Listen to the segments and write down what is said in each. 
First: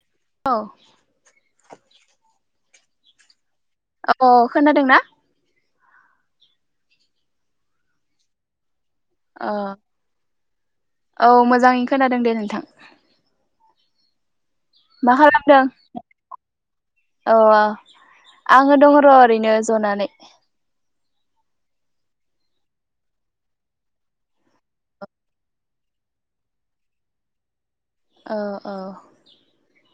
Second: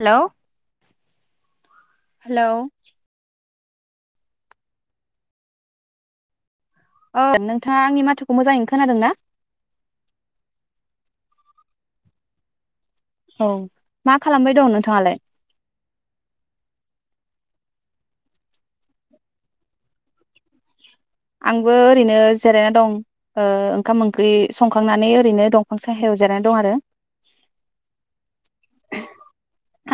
Hello औ। [inaudible] Hello. औ खोनादोंना? औ नोंथाङा आंनि माथोखौ मोजाङैनो खोनादों ना? अ औ मोजाङै खोनादों दे नोंथां। औ मा खालामबाय दं मा नोंथाङालाय? खालामदों औ आं आङो दङ र ओरैनो जनानै। आंबो ओरैनो जिरायना दं ओ ओंखाम ओंख्रि संखांनानै ओरैनो दंफां साहायाव जिरायनानै दं आरो। ओ ओ।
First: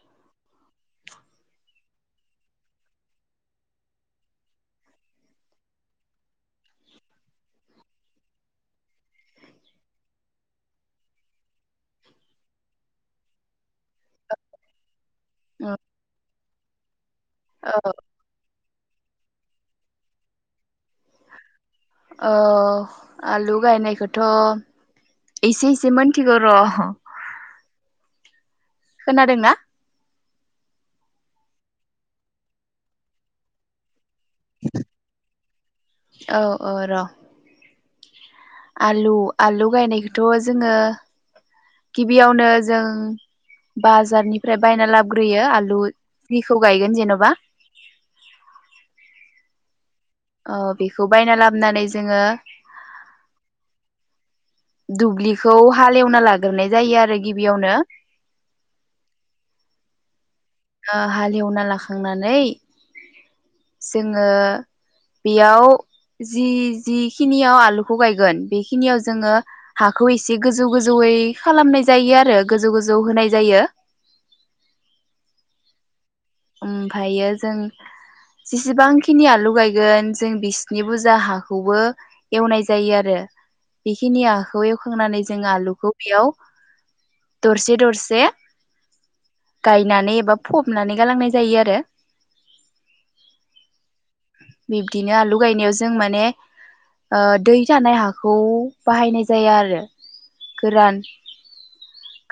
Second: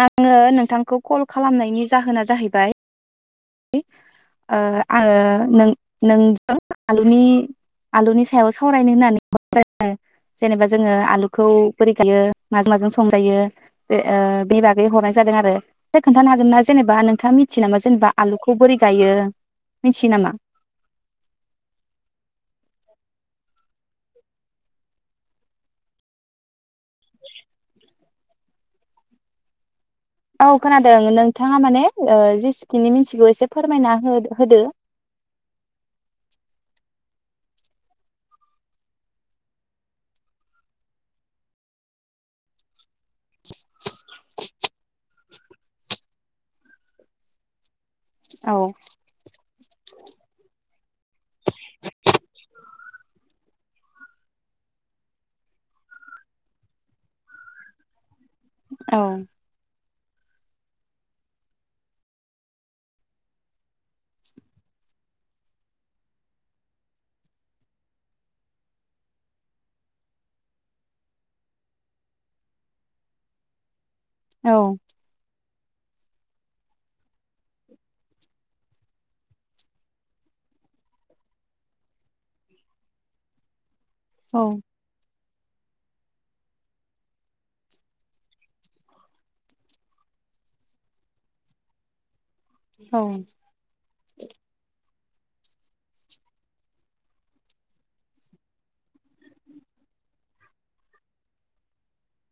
आङो नोंथांखौ कल खालामनायनि जाहोना जाहैबाय ओ आङो नों नोंजों आलुनि आलुनि सायाव सावरायनो होननानै [unintelligible] जेनेबा जोङो आलुखौ बोरै गायो माजों माजों संजायो बे ओ बे बागै हरनाय जादों आरो फाय खोन्थानो हागोन ना? जेनेबा थाङा मिथियो औ नामा जेनेबा आलुखौ बोरै गायो मिथियो नामा? औ आलु गायनायखौथ एसे एसे मोनथिगौ र खोनादोंना? औ खोनादों नोंथाङा माने ओ जेसेखिनि मिथिगौ एसे फोरमायना हो औ औ र आलु आलु गायनायखौथ जोङो गिबियावनो जों बाजारनिफ्राय बायना लाबग्रोयो आलु बिखौ गायगोन जेनबा औ ओ बेखौ बायना लाबनानै जोङो दुब्लिखौ हाल एवना लागोरनाय जायो आरो गिबियावनो औ ओ हालेवना लाखांनानै जोङो बेयाव जि जिखिनियाव आलुखौ गायगोन बेखिनियाव जोङो हाखौ एसे गोजौ गोजौयै खालामनाय जायो आरो गोजौ गोजौ होनाय जायो। औ ओमफायो जों जेसेबांखिनि आलु गायगोन जों बिसनि बुजा हाखौबो एवनाय जायो आरो। बिखिनि औ आखौ एवखांनानै जों आलुखौ बेयाव दरसे दरसे गायनानै एबा फबनानै गालांनाय जायो आरो। औ दिनो आलु गायनायाव जों माने ओ दै थानाय हाखौ बाहायनाय जाया आरो गोरान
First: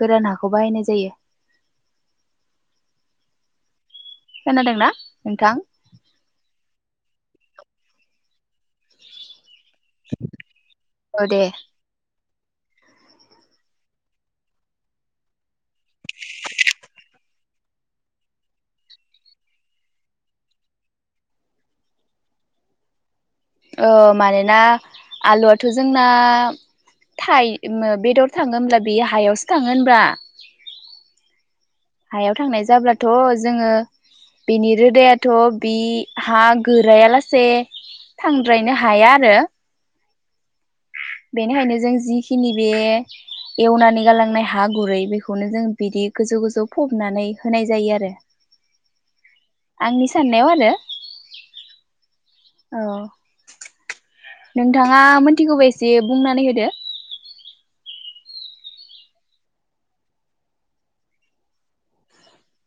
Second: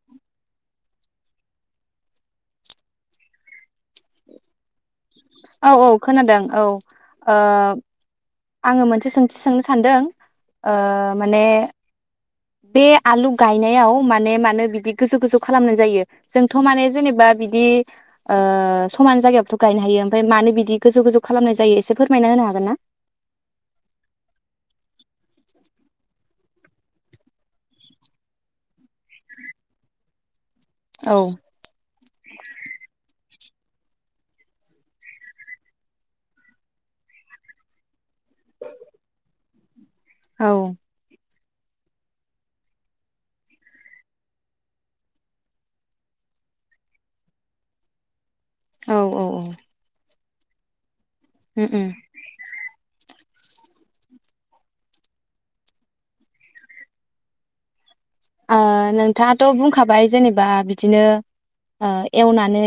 गोरान हाखौ बाहायनाय जायो। खोनादोंना? नोंथां औ औ खोनादों औ ओ आङो मोनसे सोंथि सोंनो सान्दों ओ औ दे माने बे आलु गायनायाव माने मानो बिदि गोजौ गोजौ खालामनाय जायो? जोंथ माने जेनेबा बिदि ओ समान जायगायावबोथ गायनो हायो ओमफाय मानो बिदि गोजौ गोजौ खालामनाय जायो एसे फोरमायना होनो हागोन ना? औ मानोना आलुआथ' जोंना थायो उम बेदर थाङो होनब्ला बेयो हायावसो थाङो होमब्ला औ हायाव थांनाय जाब्लाथ' जोङो बिनि रोदायाथ' बि हा गोरायालासे थांद्रायनो हाया आरो औ बेनिखायनो जों जिखिनि बे एवनानै गालांनाय हा गुरै बेखौनो जों बिदि गोजौ-गोजौ फबनानै होनाय जायो आरो। औ औ औ आंनि स साननायाव आरो उम उम औ नोंथाङा मोनथिगौबा एसे बुंनानै होदो? ओ नोंथाङाथ' बुंखाबाय जेनेबा बिदिनो ओ एवनानै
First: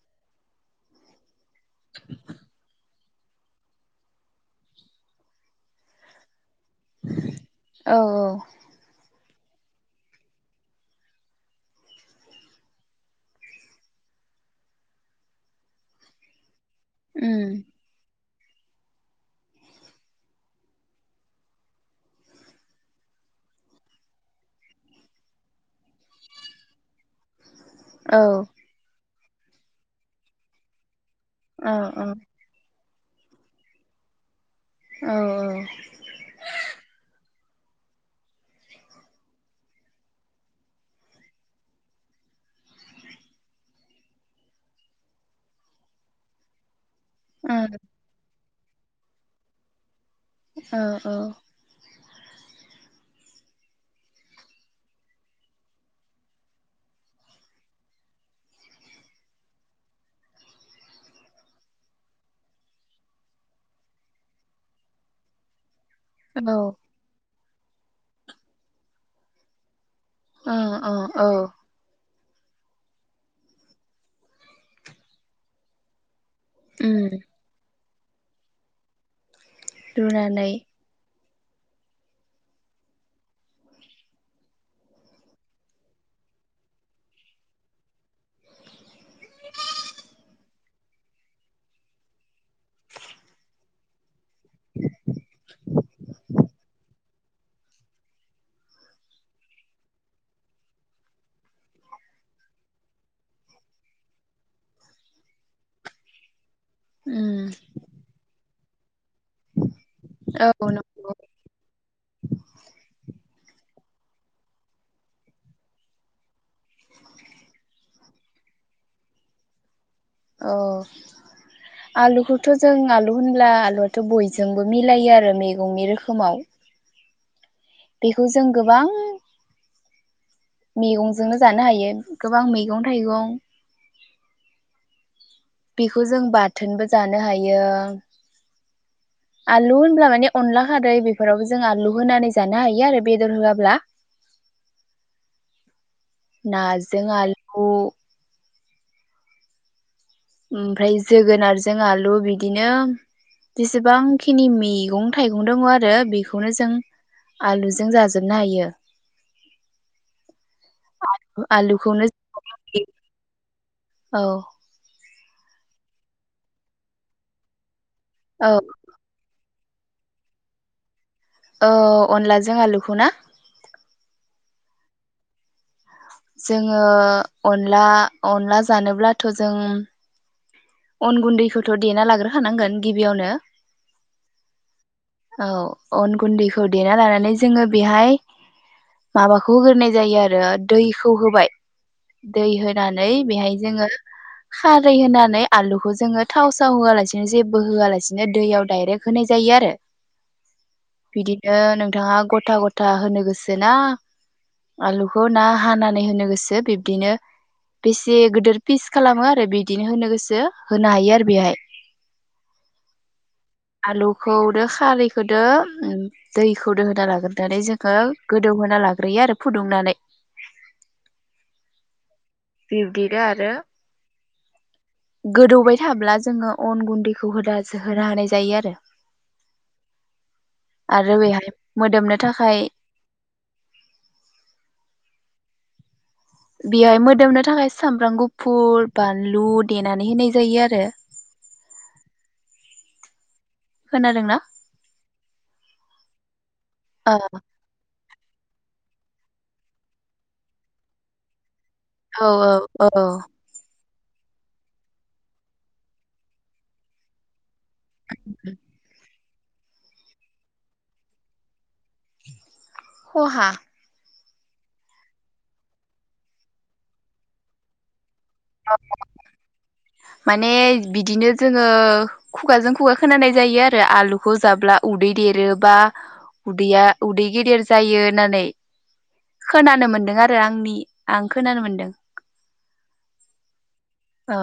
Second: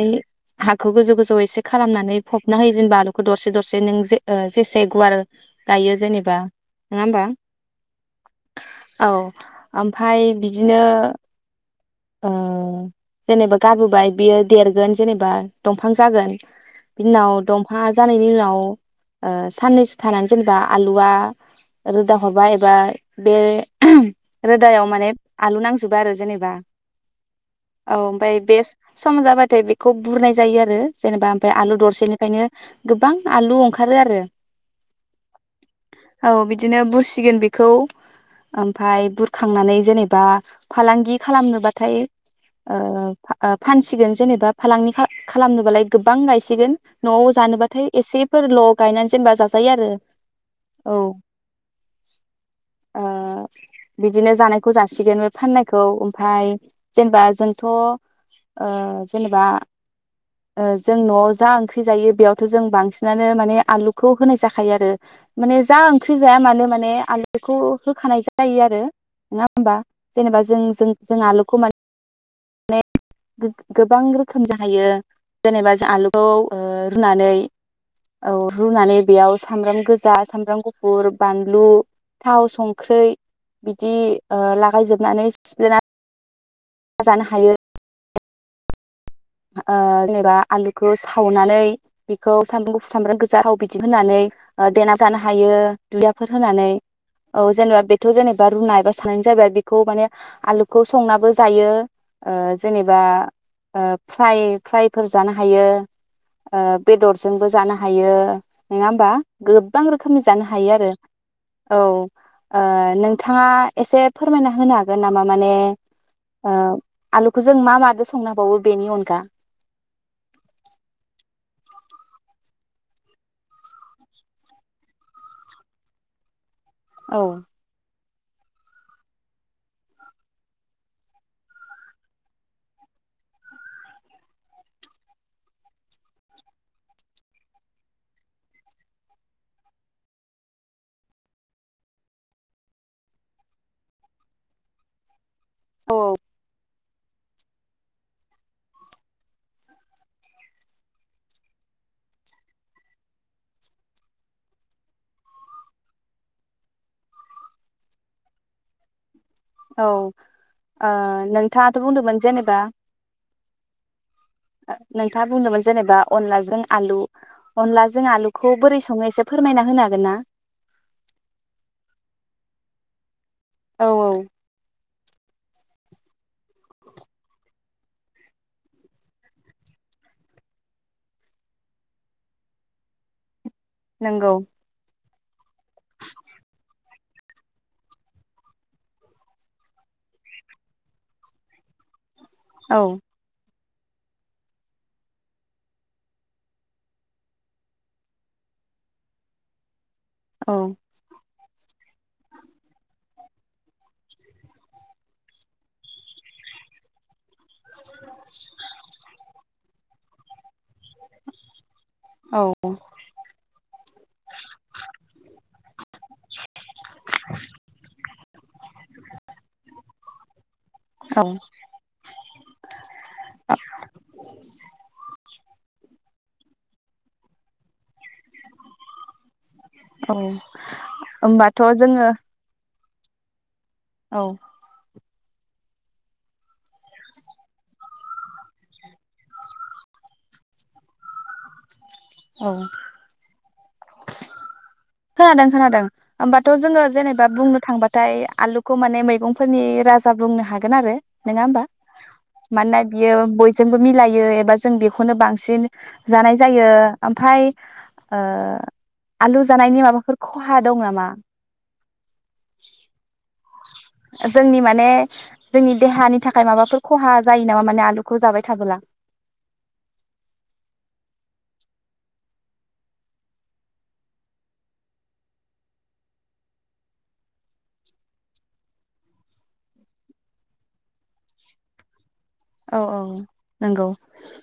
हाखौ गोजौ गोजौ एसे खालामनानै फबना होयो जेनबा दरसे दरसे नों जे जेसे गुवार गायो जेनेबा नङा होमबा। औ औ औ ओमफाय दिनो ओ जेनेबा गाबोबाय बियो देरगोन जेनेबा दंफां जागोन। बिनि उनाव उम दंफा जानायनि उनाव औ साननैसो थानानै जेनेबा आलुआ रोदा हरबा एबा बे रोदायाव माने आलु नांजोबा आरो जेनेबा औ ओमफाय बेस सम जाबाथाय बेखौ बुरनाय जायो आरो। जेनेबा ओमफाय औ आलु दरसेनिफायनो गोबां आलु ओंखारो आरो। औ औ। औ बिदिनो बुरसिगोन बेखौ ओमफ्राय बुरखांनानै जेने बा फालांगि खालामनोबाथाय ओ ओ फा-फानसिगोन जेनेबा फालांगि खालामनोबालाय गोबां गायसिगोन न'आव औ जानोबाथाय एसेफोरल' गायनानै जेनेबा जाजायो आरो। औ औ। ओ बिदिनो जानायखौ जासि बिदिनो फाननायखौ ओमफाय जेनेबा जोंथ' ओ जेनबा ओ जों जा ओंख्रि जायो बांसिनानो आलुखौ होनाय जाखायो आरो माने जा ओंख्रि जाया मानो माने आलु बेखौ होखानाय जायो आरो ना होमबा? जेनेबा औ जों औ जों जों औ आलुखौ माने माने गो-गोबां रोखोम जाहैयो जेनेबा ज आलु खौ ओ उम रुनानै औ रुनानै बेयाव सामब्राम गोजा, रुनानै सामब्राम गुफुर बानलु, थाव, संख्रै बिदि ओ लागायजोबनानै सिफ्लेनानै जानो हायो। ओ जेनेबा आलुखौ सावनानै बेखौ सामब्राम गुफु सामब्राम गोजा बिदि होनानै ओ देना जानो हायो दुदियाफोर होनानै। औ जेनेबा बेथ' जेनेबा रुना एबा सानायानो जाबबाय बेखौ माने आलुखौ संनाबो जायो ओ जेनेबा ओ फ्राय-फ्रायफोर जानो हायो ओ उम बेदरजोंबो जानो हायो। नोङा होमबा? गोबां रोखोमनि जानो औ हायो आरो नंगौ औ ओ नों थाङा एसे फोरमायना होनो हागोन नामा माने ओ आलुखौ जों मा मादो संनो हाबावो? बेनि अनगा औ आलुखौथ' जों आलु होनब्ला आलुआथ' बयजोंबो मिलायो आरो मैगंनि रोखोमाव। औ। बेखौ जों गोबां मैगंजोंनो जानो हायो गोबां मैगं थाइगं बेखौ जों बाथोनबो जानो हायो। आलु होनब्ला माने अनला खारै बेफोरावबो जों आलु होनानै जानो हायो आरो बेदर होआब्ला औ नाज जों आलगु ओमफ्राय जोगोनारजों आलु बिदिनो जसेबांखिनि मैगं थाइगं दङ' आरो बेखौनो जों आलुजों जाजोबनो हायो औ ओ नोंथाङाथ आलुखौनो बुंदोंमोन जेनेबा औ खोथा बुंदोंमोन जेनेबा अनलाजों आलु अनलाजों जों आलुखौ औ बोरैसङो एसे फोरमायना होनो हागोन ना? औ अनलाजों आलुखौ ना? औ औ। जोङो अनला अनला जानोब्लाथ जों अन गुन्दैखौथ देना लाग्रो खानांगोन गिबियावनो नोंगौ। औ अन गुन्दैखौ देना लानानै जोङो बेहाय माबाखौ होग्रोनाय जायो आरो दैखौ होबाय। दै औ होनानै बेहाय जोङो खारै होनानै आलुखौ जोङो थाव साव होआलासिनो जेबो होआलासिनो दैयाव दडायरेक्ट होनाय जायो आरो। औ। बिदिनो नोंथाङा गथा गथा होनो गोसो ना आलुखौ ना हानानै होनो गोसो बिब्दिनो बेसे गिदिर पिस खालामो आरो बिदिनो होनो गोसो जो होनो हायो आरो बेहाय। औ आलुखौदो खारैखौदो दैखौदो होना लाग्रोनानै जोङो गोदौहोना लाग्रोयो आरो फुदुंनानै। औ बिब्दिनो आरो गोद दौबाय थाब्ला जोङो अन गुन्दैखौ होदा होनो हानाय जायो। आरो औ आरो बेहाय होमबाथ' जोङो मोदोमनो थाखाय औ। बेहाय मोदोमनो थाखाय सामब्राम गुफुर बानलु देनानै होनाय जायो आरो। औ। खोनादोंना खोनादों खोनादों। होमबाथ जोङो ओ जेनेबा बुंनो थांबाथाय आलु खौ माने मैगंफोरनि राजा बुंनो हागोन आरो। नोङा होमबा? औ मानोना औ बियो बयजोंबो मिलायो। एबा जों बेखौनो बांसिन जानाय जायो। ओमफाय ओ आलु जानायनि माबाफोर खहा दं नामा? खहा जोंनि माने जोंनि देहानि थाखाय माबाफोर खहा जायो नामा माने आलु [unintelligible] माने बिदिनो जोङो खुगाजों खुगा खोनानाय जायो आरो आलुखौ जाब्ला उदै देरोबा उदैया उदै गेदेर जायो होन्नानै। खोनानो मोन्दों आरो आंनि आं खोनानो मोन्दों। औ औ नोंगौ। औ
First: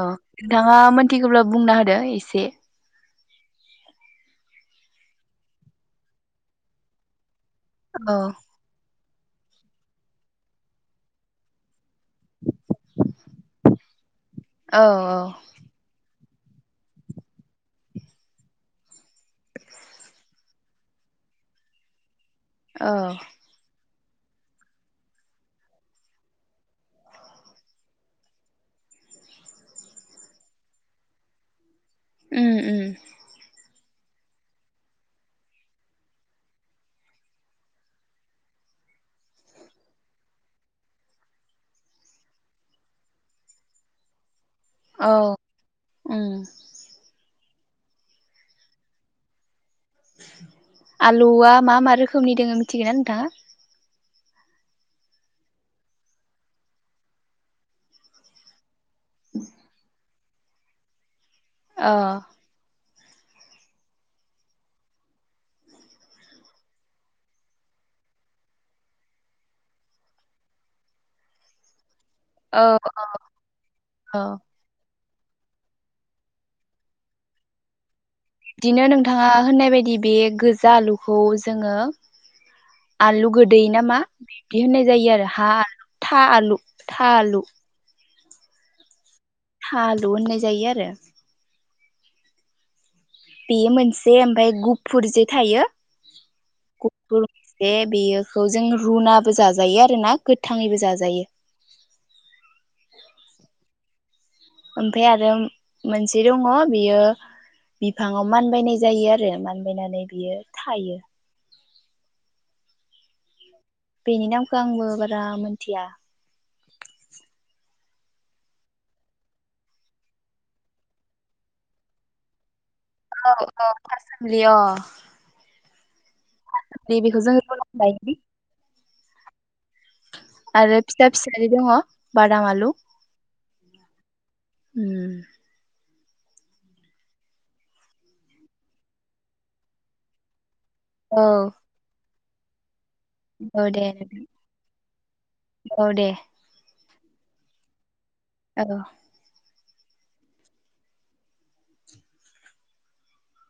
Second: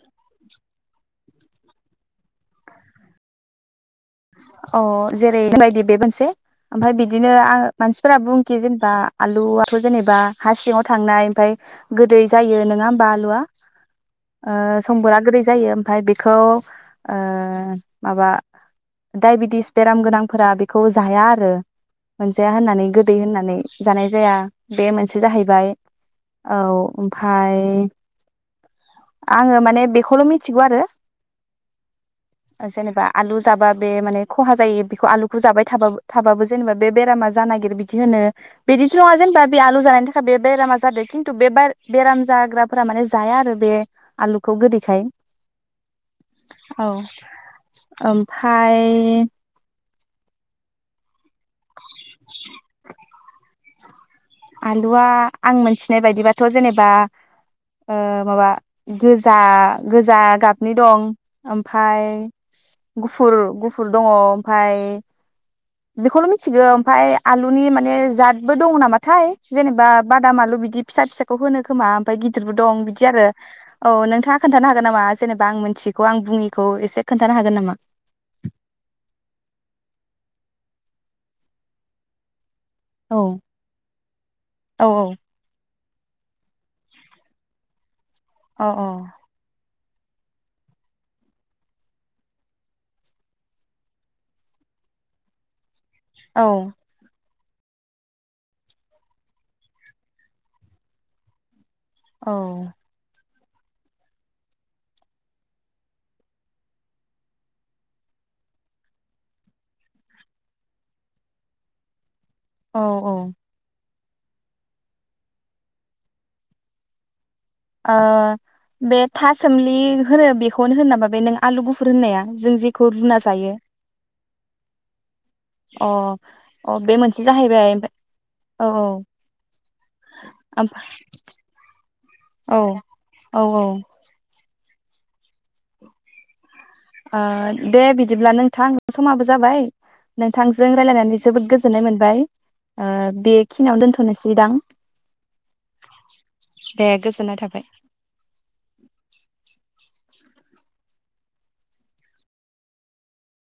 नोंथाङा मोन्थिगौब्ला बुंना होदो एसे। अ जेरै बेबायदि बे मोनसे ओमफ्राय बिदिनो आं औ मानसिफोरा बुंखि जेनेबा आलुआथ जेनेबा हा सिङाव थांनाय ओमफ्राय गोदै जायो नङा होमबा आलुआ ओ औ संबोरा गोदै जायो ओमफ्राय बे खौ ओ माबा डायबेटिस बेराम गोनांफोरा बेखौ जाया आरो मोनजाया होननानै औ गोदै होननानै जानाय जाया बे मोनसे जाहैबाय औ ओमफाय आङो माने बेखौल मिथिगौ आरो उम उम जेनेबा आलु जाबा बे माने खहा जायो बेखौ आलुखौ जाबाय थाबा थाबाबो जेनेबा बे बेरामा जानो नागिर बिदि होनो बिदिस नङा जेनेबा बे आलु जानायनि थाखाय बे बेरामा जादों खिन्थु बे बेराम जाग्राफोरा माने जाया आरो बे आलु खौ गोदैखाय औ उम औ ओमफ्रा फाय आल लुआ मा मा रोखोमनि दोङो मिथिगोन ना नोंथाङा? आलुआ आं मोनथिनाय बायदिबाथ जेनेबा ओ माबा गोजा गोजा गाबनि दं अ ओमफाय गुफुर गुफुर दङ ओमफाय बेखौल मिथिगौ ओमफाय आलुनि माने जादबो दङ नामा थाय जेनेबा बादाम आलु बिदि फिसा फिसाखौ होनो खोमा ओमफाय गिदिरबो औ दं बिदि आरो औ नोंथाङा खोन्थानो हागोन नामा जेनेबा आं मिनथिखौ आं बुङिखौ एसे खोन्थानो हागोन नामा? बिदिनो नोंथाङा होननाय बायदि बे गोजा आलुखौ जोङो औ आलु गोदै नामा बिदि औ होननाय जायो आरो हा आल था आलु था आलु अ अ था आलु होननाय जायो आरो बेयो मोनसे ओमफाय गुफुरजे थायो औ जे बेयोखौ जों रुनाबो जाजायो आरो ना गोथाङैबो जाजायो औ ओमफाय आरो मोनसे दङ बियो बिफाङाव मानबायनाय जायो आरो मानबायनानै बियो थायो। औ औ बेनि नामखौ आंबो बारा मोनथिया ओ बे थासोमलि होनो बेखौनो होन नामा बे नों आलु गुफुर होननाया जों जे औ औ था सोमलि अ अ अ बे बेखौ मोनसे जों रुना जाहैबाय जायोदि औ औ ओमफा आरो फिसा फिसारि दङ बादाम औ आलु। औ औ उम ओ दे बिदिब्ला नोंथां समाबो जाबाय नोंथां जों रायजलायनानै औ जोबोद गोजोन्नाय मोनबाय ओ औ बेखिनियावनो दे दोनथनोसैदां औ दे दे गोजोननाय थाबाय औ